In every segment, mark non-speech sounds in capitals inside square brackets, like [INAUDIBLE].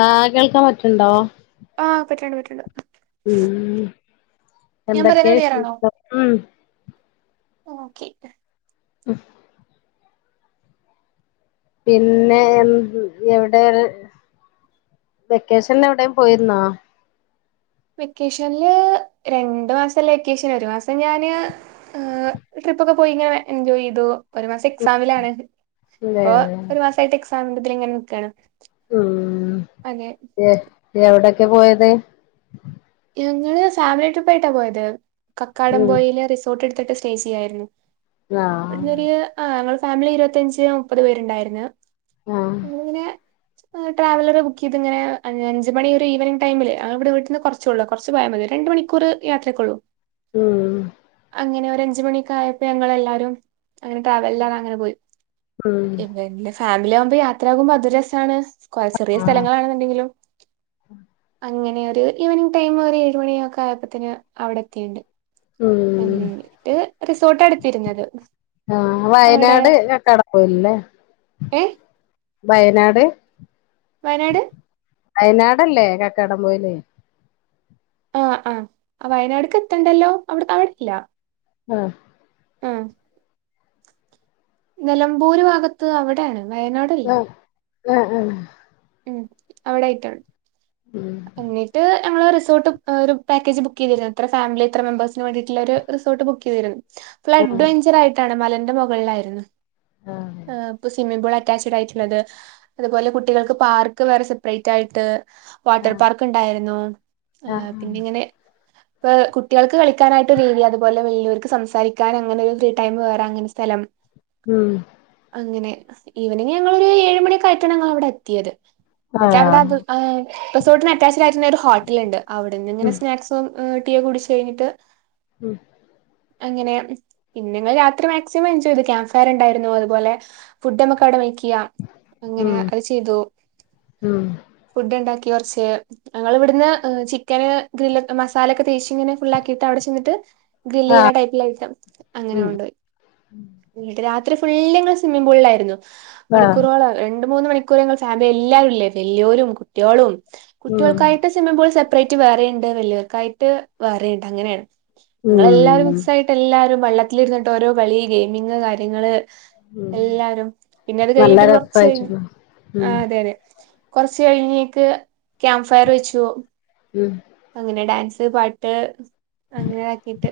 ആ കേൾക്കാൻ പറ്റ്ണ്ടോ ആഹ് [UNINTELLIGIBLE] ഉം ഞാൻ എന്തൊ കേ പറയുന്നത് ക്ലിയറാണോ [UNINTELLIGIBLE] മ് ഓക്കെ ഉം പിന്നെ എ എവിടെ വെക്കേഷൻ എവിടെയും പോയിരുന്നോ വെക്കേഷനില് രണ്ടു മാസല്ല വെക്കേഷൻ ഒരു മാസം ഞാന് ട്രിപ്പ ഒക്കെ പോയി ഇങ്ങനെ എൻജോയ് ചെയ്തു ഒരു മാസം എക്സാമിലാണ് ഇല്ലേ ഇപ്പൊ ഒരു മാസമായിട്ട് എക്സാമി ന്റെ അതില് ങ്ങനെ നിക്കാണ് ഉം അതെ എ എവിടെ ഒക്കെ പോയത് ഞങ്ങള് ഫാമിലി ട്രിപ്പ് ആയിട്ടാ പോയത് ഉം കക്കാടംമ്പോയിലെ റിസോർട്ട് ട്ത്ത്ട്ട് സ്റ്റെ ചെയ്‌യായിരുന്നു ആഹ് [UNINTELLIGIBLE] ആ ഫാമിലി ഇരുപത്തിയഞ്ച് മുപ്പത് പേരുണ്ടായിരുന്നു ആഹ് ഇങ്ങനെ ട്രാവലർ ബുക്ക് ചെയ്ത് ഇങ്ങനെ അ അഞ്ച് മണി ഒരു ഈവനിംഗങ് ടൈമില് അവിടെ വീട്ടിൽന്ന് കുറ കു കുറച്ച് പോയാൽ മതി രണ്ട് മണിക്കൂർ യാത്രയ്ക്കുള്ളൂ ഉം അങ്ങനെ ര അഞ്ച് മണിഒക്കെആയപ്പോ ഞങ്ങളെല്ലാരും അങ്ങനെട്രാവൽല്ലാ അങ്ങനെ പോയി ഉം ഇല്ല ഇല്ല ഫാ ലാവുമ്പോ യാത്ര ആകുമ്പോ അത് രസാണ്. സ് ചെറിയ ആഹ് സ്ഥലങ്ങളണെന്നുണ്ടെങ്കിലും അങ്ങനെ ഈവനിങ്ങ് ടൈം ഒരു ഏഴ് മണിയൊക്കെ ആയപ്പത്തിന് അവിടെ എത്തിണ്ട്. ഉം എങ്ങനെ [UNINTELLIGIBLE] റിസോർട്ട എടുത്തിരുന്നത്. ആ അവിടെ വയനാട് കക്കാടംപൊയിലല്ലേ ഏ വയനാട്. വയനാട് വയനാടല്ലേ കക്കാടം പൊയില്. ആ ആ വയനാട്ക്ക് എത്തണ്ടല്ലോ അവിടെ അവിടെല്ല. ആ ആ നിലമ്പൂര് ഭാഗത്ത് അവിടെയാണ്. വയനാടല്ല. ഉം ഉം ഉം അവിടെയിട്ടോ. ഉം എന്നിട്ട് ഞങ്ങള് റിസോർട്ട് ഒരു പാക്കേജ് ബുക്ക് ചെയ്തിരുന്നു. ഇത്ര ഫാമിലി ഇത്ര മെമ്പേഴ്സിന് വേണ്ടീട്ടുള്ള ഒരു റിസോർട്ട് ബുക്ക് ചെയ്തിരുന്നു. ഫ് ആഹ് അഡ്വെഞ്ചർ ആയിട്ടാണ് മല ന്റെ മുകളിലായിരുന്നു. ആഹ് ഏഹ് ഇപ്പോ സ്വിമ്മിംഗ് പൂൾ അറ്റാച്ചഡ് ആയിട്ടുള്ളത്. അതുപോലെ കുട്ടികൾക്ക് പാർക്ക് വേറെ സെപ്പറേറ്റ് ആയിട്ട്. വാട്ടർ പാർക്ക് ഉണ്ടായിരുന്നു ആഹ് ആഹ് പിന്നെങ്ങിനെ ഇപ്പ കുട്ടികൾക്ക് കളിക്കാനായിട്ട് ഒരു രീതി അതുപോലെ വലിയവർക്ക് സംസാരിക്കാൻ അങ്ങനെ ഒരു ഫ്രീ ടൈം വേറെ അങ്ങനെ സ്ഥലം. ഉം അങ്ങനെ ഈവനിങ് ഞങ്ങളൊരു ഏഴ് മണിയൊക്കായിട്ടാണ് ഞങ്ങൾ അവിടെ എത്തിയത്. ന്നെട്ടവിടെ ആഹ് അത് ആ റിസോർട്ടിന് അറ്റാച്ചഡ് ആയിട്ടന്നെ ഒരു ഹോട്ടലുണ്ട്. അവിടെന്ന്ങ്ങനെ ഉം സ്നാക്സും ടീ കുടിച്ച് കഴിഞ്ഞിട്ട് ഉം അങ്ങനെ പിന്നെ ഞങ്ങൾ രാത്രി മാക്സിമം എൻജോയ് ചെയ്ത് ക്യാമ്പ് ഫയർണ്ടായിരുന്നു അതുപോലെ ഫുഡ് നമ്മുക്ക് അവിടെ അങ്ങനെ ഉം അത് ചെയ്തു ഉം ഫുഡ് ണ്ടാ കുറച്ച് ഞങ്ങൾ ഇവിടുന്ന് ചിക്കന് ഗ്രില്ല് മസാലൊക്കെ തേച്ച് ഇങ്ങനെ ഫുള്ളാക്കിയിട്ട് അവിടെ ചെന്നിട്ട് ഗ്രിൽ ആഹ് ചെയ്യണ ടൈപ്പിൽ [UNINTELLIGIBLE] അങ്ങനെ ഉം കൊണ്ടോയി. എന്നിട്ട് രാത്രി ഫുള്ള് ഞങ്ങള് സ്വിമ്മിങ് പൂളിലായിരുന്നു. ആഹ് മണിക്കൂറോളം രണ്ട് മൂന്ന് മണിക് കുരങ്ങൾച്ചാ അതെ എല്ലാരുംല്ലേ വല്യോരും കുട്യോളും ഉം കുട്ടികൾക്കായിട്ട് സിമ്മിങ് പൂൾ സെപ്പറേ റ്റ് വേറെയുണ്ട് വെല്യോർക്കായിട്ട് വേറെയുണ്ട് അങ്ങനെയാണ് ഞങ്ങളെല്ലാരും ഉം മിക്സ് ആയിട്ട് എല്ലാരും വെള്ള വിട്ടിലിരുന്നിട്ട്ഓരോ കളി ഗെയിമിംഗ് കാര്യങ്ങള് ഉം എല്ലാരും പിന്നെ അത് നല്ല കഴിഞ്ഞിട്ടൊരു കൊർച്ച് രസായിട്ട്ണ് ഉം ആ അതെ അതെ കുറച്ച് കഴിഞ്ഞേക്ക് ക്യാമ്പ് ഫയർ വെച്ചു ഉം അങ്ങനെ ഡാൻസ് പാട്ട് അങ്ങനെ ആക്കിട്ട്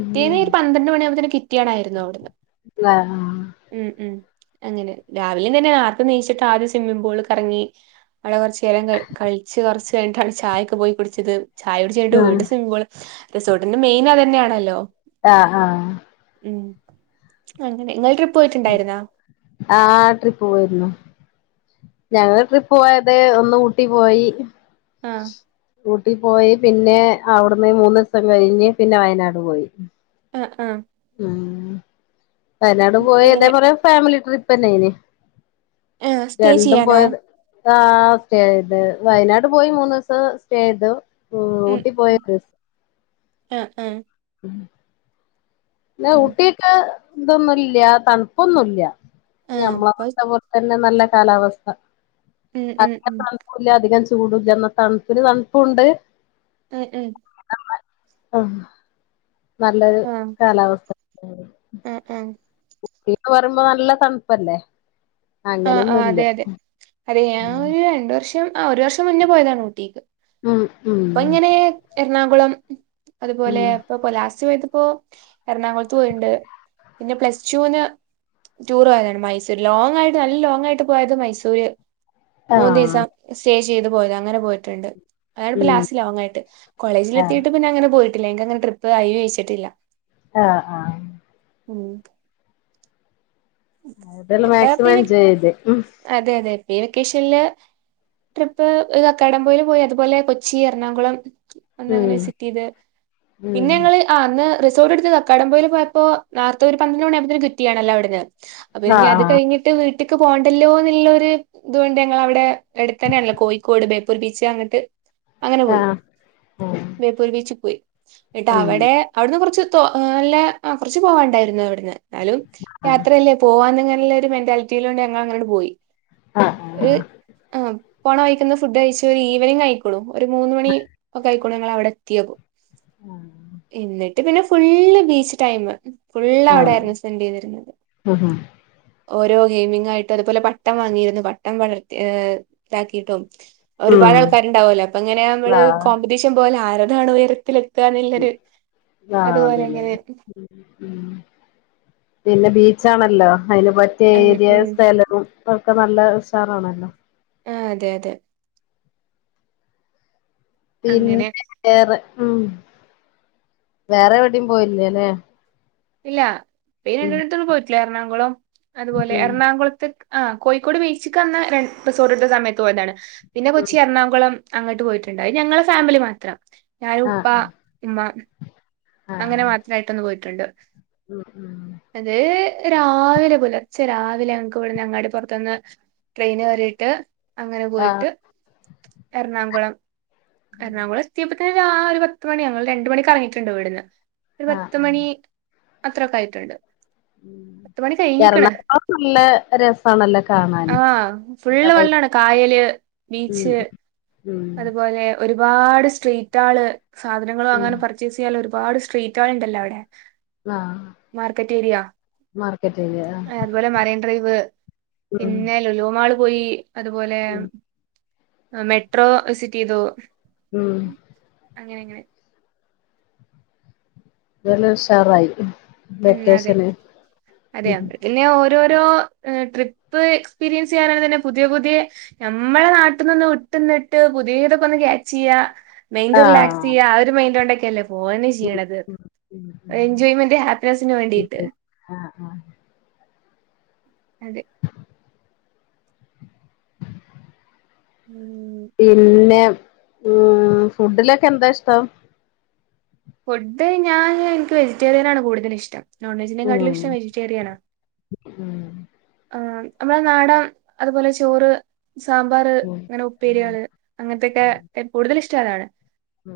ഉം ഒരു പന്ത്രണ്ട് മണിയാവുമ്പോത്തെന് ക്വിറ്റിയിണായിരുന്നു അവിടുന്ന് ആഹ് ഉം ഉ അങ്ങനെ രാവിലും തന്നെ നേർത്തെ എണീച്ചിട്ട് ആദ്യം സ്വിമ്മിംഗ് പൂളിൽ കറങ്ങി അവിടെ കുറച്ചു നേരം ക കളിച്ച് കുറച്ച് കഴിഞ്ഞിട്ടാണ് അവിടെ ചായൊക്കെ പോയി കുടിച്ചത് ചായകുടിച്ചയ്ഞ്ഞിട്ട് ആഹ് വീണ്ടും സ്വിമ്മിംഗ് പൂൾ റിസോർട്ടിന്റെ മെയിൻ അത് തന്നെയാണല്ലോ ആഹ ആഹ് ഉ അങ്ങനെ നിങ്ങ ആ ട്രിപ്പ് പോയിരുന്നു ഞങ്ങള് ട്രിപ്പ് പോയത് ഒന്ന് ഊട്ടി പോയി ആഹ് ഊട്ടി പോയി പിന്നെ അവിടുന്ന് മൂന്ന് ദിവസം കഴിഞ്ഞ് പിന്നെ വയനാട് പോയി ആ ആ ഉം വയനാട് ഉം പോയി ഇതേ എങ്ങനെ പോലെ ഫാമിലി ട്രിപ്പ് [UNINTELLIGIBLE] ആ സ്റ്റേ ചെയ്യാനോ ആ സ്റ്റേ ചെയ്ത് വയനാട് പോയി മൂന്നു ദിവസം സ്റ്റേ ചെയ്തു ഉ ഊട്ടി പോയിട്ടും ആഹ ആഹ പിന്നെ ഉം ഊട്ടിയൊക്കെ ഇതൊന്നുമില്ല തണുപ്പൊന്നുല്ല്യ ആഹ് ഞമ്മള് അപ്പൊ [UNINTELLIGIBLE] പിന്നെ നല്ല കാലാവസ്ഥ ഉം ഉം ഉം ചൂട് ഇല്ല എന്ന തണുപ്പിന് തണുപ്പുണ്ട് ഉം ഉം ആഹ നല്ലൊരു ആഹ് കാലാവസ്ഥ ആഹ് ആഹ് ഊട്ടിന്ന് പറയുമ്പോ നല്ല തണുപ്പല്ലേ ആഹ് ആഹ് അതെ അങ്ങനൊന്നുല്ല അതെ [UNINTELLIGIBLE] ഒരു രണ്ടു വർഷം ആ ഒരു വർഷം മുന്നേ പോയതാണ് ഊട്ടീക്ക് ഉം ഉം ണാകുളം അതുപോലെ ഉം ഇപ്പ ലാസ്റ്റ് [UNINTELLIGIBLE] ഇപ്പോ എറണാകുളത്ത് പോയിണ്ട് പിന്നെ പ്ലസ് ടുന്ന് ടൂർ പോയതാണ് മൈസൂർ ലോങ് ആയി- നല്ല ലോങ് ആയിട്ട് പോയത് മൈസൂര് മൂന്ന് ആഹ് ദിസം [UNINTELLIGIBLE] [UNINTELLIGIBLE] പോയത് അങ്ങനെ പോയിട്ട്ണ്ട് അതാണ് ഇപ്പൊ ഉം ലാസ്റ്റ് ലോങ്ങായിട്ട് കോളേജിൽ ആഹ് എത്തിയിട്ട് പിന്നെ അങ്ങനെ പോയിട്ട് [UNINTELLIGIBLE] അങ്ങന ട്രിപ്പ് അയി വെച്ചിട്ടില്ല ആ ആ ഉം അതെല്ലാം ഇപ്പ മാക്സിമം പിന്നെ എൻജോയ് ചെയ്ത് അതെ അതെ ഇപ്പ ഈ വെക്കേഷനില് ട്രിപ്പ് കക്കാഡം പൊയിയില് പോയി അതുപോലെ കൊച്ചി എറണാകുളം അന്ന് അങ്ങനെ ഉം വിസിറ്റ് ചെയ്ത് പിന്നെ ഉം ഞങ്ങള് ആ അന്ന് റിസോർട്ട് എടുത്ത് കക്കാംടംപുഴയില് പോയപ്പോ നാത്തൂ [UNINTELLIGIBLE] കുറ്റിയണല്ലോവിടന്ന് അപ്പൊ നി അത് ആഹ് കഴിഞ്ഞിട്ട് വീട്ട്ക്ക് പോണ്ടല്ലോ ന്ന്ള്ളൊരു ഇത്കൊണ്ട് ഞങ്ങള അവിടെ അടുത്തെന്നെയാണല്ലോ കോയിക്കോട് ബേപ്പൂർ ബീച്ച് അങ്ങട്ട് അങ്ങനെ പോയി ആഹ് ആഹ് ബേപ്പൂർ ബീച്ചിൽ പോയി ന്നട്ട ഉം അവെടെ അവിടുന്ന് കൊറച്ച് നല്ല കുറച്ച് പോവാണ്ടായിരുന്നു അവിടുന്ന് എന്നാലും ആഹ് അത്രല്ലേ പോവാൻങ്ങട്ട് മെന്റാലിറ്റിയിലോണ്ട് ഞങ്ങ അങ്ങട്ട് പോയി ആഹ് ഏ ആഹ് പോണ വഴിക്കന്ന് ഫുഡ് കഴിച്ച് ഒരു ഈവനിങ് ആയിക്കുണ് ഒരു മൂന്നുമണി ഒക്കെ ആയിക്കുണ് ഞങ്ങളവിടെ എത്തിയപ്എന്നിട്ട് പിന്നെ ഫുള്ള് ബീച്ച് ടൈം ഫുള്ള് അവിടെ ആരുന്നു സെപെൻഡ് ചെയ്തിരുന്നത് ആഹ ഹ ഓരോ ഗെയിമിംഗ ആയിട്ടും അതുപോലെ പട്ടം വാങ്ങിയിരുന്നു പട്ടം വളർത്തി് ഇതാക്കിയിട്ടും ഉം ഒരുപാട് ആൾക്കാരുണ്ടാവലോ അപ്പൊ ഇങ്ങനെ നമ്മള് കോമ്പറ്റീഷൻ പോലെ ആ അതാണ് ഉയരത്തില ആ പിന്നെ ഇങ്ങനെ പിന്നെ ബ ചാണല്ലോ അതിന് പറ്റിയ ഉം ഏരിയ ഉം സ്ഥലവും ഒക്കെ നല്ല ഉഷാറണല്ലോ ആ അതെ അതെ പിന്നെ അങ്ങനെ വേറെ ഉം വേറെ എവിടെയും പോയില്ലേല്ലേ ഇല്ല പി രണ്ടുപത്തോും [UNINTELLIGIBLE] പോയിട്ടില്ല എറണാകുളം അതുപോലെ ഉം എറണാകുളത്ത് ആ കോഴിക്കോട് ബീച്ചിക്ക്ന്ന് ര ബസോറിട്ട സമയത്ത് പോയതാണ് പിന്നെ കൊച്ചി എറണാകുളം അങ്ങോട്ട് പോയിട്ടുണ്ടായി ഞങ്ങളെ ഫാമിലി മാത്രം ഞാരൂപ്പ ആഹ് ഉമാ ആഹ് അങ്ങനെ ആഹ് മാത്രമായിട്ട് ഒന്ന് പോ ണ്ട് ഉം ഉം അത് രാവിലെ പുലർച്ചെരാ രാവില ഞങ്ങക്ക് ഇവിടുന്ന് അങ്ങാടി പുറത്തുന്ന് ട്രെയിൻ വരയിട്ട് അങ്ങനെ ആഹ് പോയിട്ട് എറണാകുളം എറണാകുളത്തി ഒരു പത്ത് മണി ഞങ്ങൾ രണ്ട മണി ഇറങ്ങിയിട്ടുണ്ട് വീടിന്ന് ആഹ് ഒരുപത്ത് മണി അത്രൊക്കയിട്ടുണ്ട് ഉ എറണാകുളം നല്ല രസണല്ലോ കാണാന് ആഹ് ഫുള്ള് നല്ല വെള്ളാണ് കായല് ഉ ബീച്ച് ഉ അതുപോലെ ഒരുപാട് സ്ട്രീറ്റ് ആള് സാധനങ്ങളൾ ഉം അങ്ങനെ പർച്ചേസ് ചെയ്യാൽ രുപാട് സ്ട്രീറ്റുകൾ ഉണ്ടല്ലോ അവിടെ ആഹ് മാർക്കറ്റ് ഏരിയ മാർക്കറ്റില് ആഹ് അതുപോലെ മറൈൻ ഡ്രൈവ് ഉം പിന്നെ ലുലുവമാൾ പോയി അതുപോലെ ഉം ആ മെട്രോ വിസിറ്റിതു ഉം അങ്ങനെങ്ങനെ എന്തുവാലും ഉഷാറായി ഉം അതെ വെക്കേഷന് അതെയോ അപ്പതന്നെ ഓര- ഓരോരോ ട്രിപ്പ് എക്സ്പീരിയൻസ് ചെയ്യാനും തന്നെ പുതിയ പുതിയ നമ്മളെ നാട്ടിന്നൊന്നു വിട്ട് നിന്നിട്ട് പുതിയതൊക്കെ ഒന്ന് ക്യാച്ച് ചെയുക - മൈന്റ് റിലാക്സ് ആഹ് ചെയ്യ ആ ഒരു മൈൻന്റോണ്ടൊക്കെ ഹെലോ ഓനെന്നെ ഈ ഉം ചെയ്യണത് ഉം ഉം എൻജോയ്മെന്റ് ഹാ ടേസ്റ്റിന് ഉം വേണ്ടീട്ട് ഉം ആഹ് ആഹ് അതെ ഉം പിന്നെ മ് ഫുഡിലൊക്കെ എന്താ ഇഷ്ടം ഫുഡ് ഞാന് എനിക്ക് വെജിറ്റേറിയൻ ആണ് കൂടുതലിഷ്ടം. ഉം നോൺവെജിനെകാട്ടിലും ഇഷ്ടം വെജിറ്റേറിയനാ ഉം ആ നമ്മള നാടൻ അതുപോലെ ചോറ് സാമ്പാറ് ഉം അങ്ങനെ ഉം ഉപ്പേരികള് അങ്ങനത്തൊക്കെ ഉം എപ് കൂടുതലിഷ് ട്ടാണ്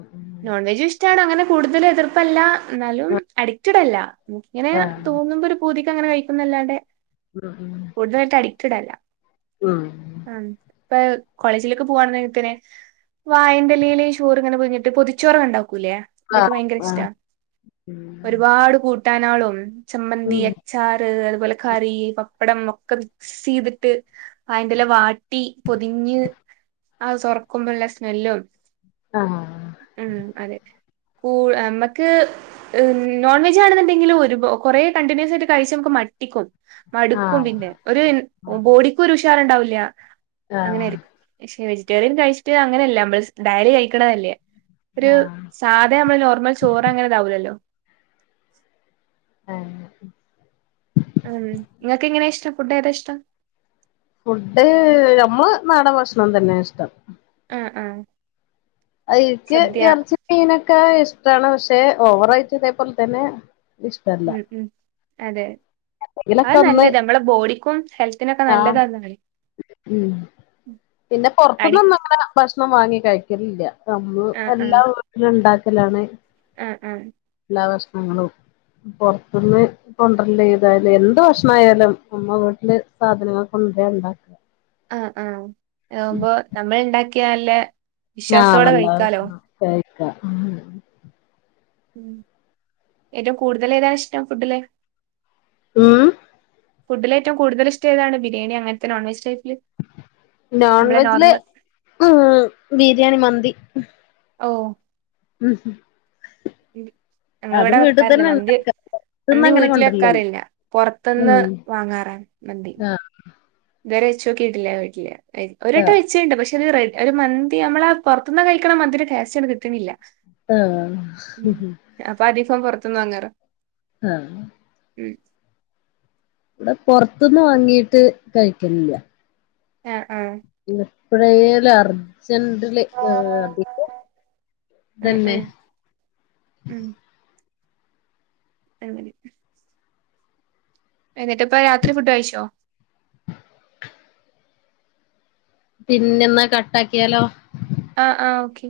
ഉം നോൺ വെജും ഇഷ്ടാണ് അങ്ങനെ കൂടുതൽ എതിർപ്പല്ല എന്നാലും ഉം അഡിക്റ്റഡല്ല ഇങ്ങനെ ആഹ് തോന്നുമ്പോ ഒരു പൂതി അങ്ങനെ കഴിക്കുന്നല്ലാണ്ടെ ഉം കൂടുതലായിട്ട് അഡിക്റ്റ്ടല്ല. ഉം ഉം [INAUDIBLE] ഹ്മ്മ് ഇപ്പ കോളേജിലേക്ക് പോവാണെങ്കി പിന്നെ വാഴന്റെലെല് ചോറിങ്ങനെ പൊതിഞ്ഞിട്ട് പൊതിച്ചോറങ്ങനെണ്ടാ ക്കൂലെ അതൊക്കെ ആഹ് ഭയങ്കരിഷ്ട്ടാ, ആഹ് ഉം ഒരുപാട് കൂട് ട്ടാനെളും. ചമ്മന്തി, ഉം അച്ചാറ് കള് നല്ല കറി, പപ്പ ടം ഒക്കെ മിക്സയിതിട്ട്, വാഴന്റെല വാട്ടി പൊതിഞ്ഞ് ആ തൊറകുമ്പള്ള സ്മെല്ലും. ആഹ് [INAUDIBLE] ഉം അതെ കൂള് നമ്മക്ക് നോൺ വെജ്ജാണെന്നുണ്ടെങ്കിലും ഒരു കൊറെേ കണ്ടിന്യൂസായിട്ട് കഴിച്ച് നമുക്ക് മട്ടിക്കും. മടുക്കും ആഹ് പിന്നെ ഒരു അതെ ബോഡിക്കൊരു ഉഷാ റുണ്ടാവില്ല്യ അങ്ങനെ ആഹ് ആയിരിക്കും. വെജിറ്റേറിയൻ കഴിച്ചിട്ട് അങ്ങനെയല്ല നമ്മൾ ഡെയ്‌ലി കഴിക്കണതല്ലേ ഒരു ആഹ് സാധനമ്മള് നോർമൽ ചോറ് അങ്ങനെ ഇതാവൂലല്ലോ ആഹ് ഉം നിങ്ങക്ക് എങ്ങനെയാ ഇഷ്ടം ഫുഡ് ഏതാ ഇഷ്ടം ഫുഡ് നമ്മൾ നാടൻ ഭക്ഷണം തന്നെയാ ഇഷ്ടം ആ ആഹ് ഇൻക്ക് എറച്ചി മീനൊക്കെ ഇഷ്‌ ടാണ് പക്ഷെ ഓവറയിട്ട് ഇതേപോലെ തന്നെ ഇഷ്ടല്ല ഉം ഉം അതെ അത് എന്തെങ്കിലൊക്കെ ഒന്ന് നല്ലത് നമ്മളെ ബോഡിക്കും ഹെൽത്തിനൊക്കെ ആ നല്ലതാന്നാണ് ഉം പിന്നെ അടി പുറത്തുനിന്ന് ഒന്നും അങ്ങനെ ഭക്ഷണം ഭക്ഷണം വാങ്ങി കഴിക്കലില്ല നമ്മൾ ആ ആ എല്ലാം വീട്ടില് ഉണ്ടാക്കി ത്തിലാണ് ആ ആ എല്ലാ ഭക്ഷണങ്ങളും പൊറത്തുന്ന് കൊണ്ടരില്ല എന്ത് ഭക്ഷണമായാലും നമ്മള വീട്ടില് സാധനങ്ങൾ കൊണ്ടരാ ഉണ്ടാക്ക അ ആ ആകുമ്പോ നമ്മൾ ഉണ്ടാക്കി ക്കാല്ലേ ആഹ നല്ല ഭക്ഷണാ ക്കാ ഉ ഏറ്റവും കൂടുതൽ ഏതാണ് ഇഷ്ടം ഫുഡില് ഉം ഫുഡിലേറ്റവും കടുതൽ ഇഷ്ടമതാണ് ബിരിയാണി അങ്ങത്തെ നോൺവെജ് ടൈപ്പ് നോൺവെജില് ഉം ബിരിയാണി മന്തി. ഓ ഉം ഉ അതും ഞങ്ങളിവിടെ വീട്ടിൽ വെക്കാറില്ല തന്നെ മന്തി ഉണ്ടാക്ക പൊറത്ത്ന്ന് മന്തി അങ്ങനെ വീട്ടിൽ കൊണ്ടരില്ലല്ലോ വെക്കാറില്ല ഉം പൊറത്തുന്ന് വാങ്ങാറാണ് മന്തി ആഹ് ഇത് വരെ വെച്ചോകിട്ടില്ല വീട്ടില് പ്പോ ഒരട്ടം ആഹ് വെച്ചുണ്ട് പക്ഷെ അത് റെഡ് ഒരു മന്തി നമ്മള ആ പൊ റത്തുനിന്ന് കഴിക്കണ മന്തീന്റെ ടേസ്റ്റ് അങ്ങട്ട് കിട്ട്ണില്ല ആ പുറത്തിന്ന വാങ്ങാർ ആഹ മ് ഇവിടെ പൊറത്തുന്ന് വാങ്ങീട്ട് കഴിക്കുന്നില്ല ആ ആഹ് എപ്പഴേലു അർ അർജൻ്റില് ഏഹ് അതികവും ഉം അതന്നെ ഉം ഉം അങ്ങനെ എന്നിട്ട് ഇപ്പ രാത്രി ഫുഡ് കഴിച്ചോ പിന്നെ എന്നാ കട്ട് ആക്കിയാലോ ആഹ് ആഹ് ഓക്കെ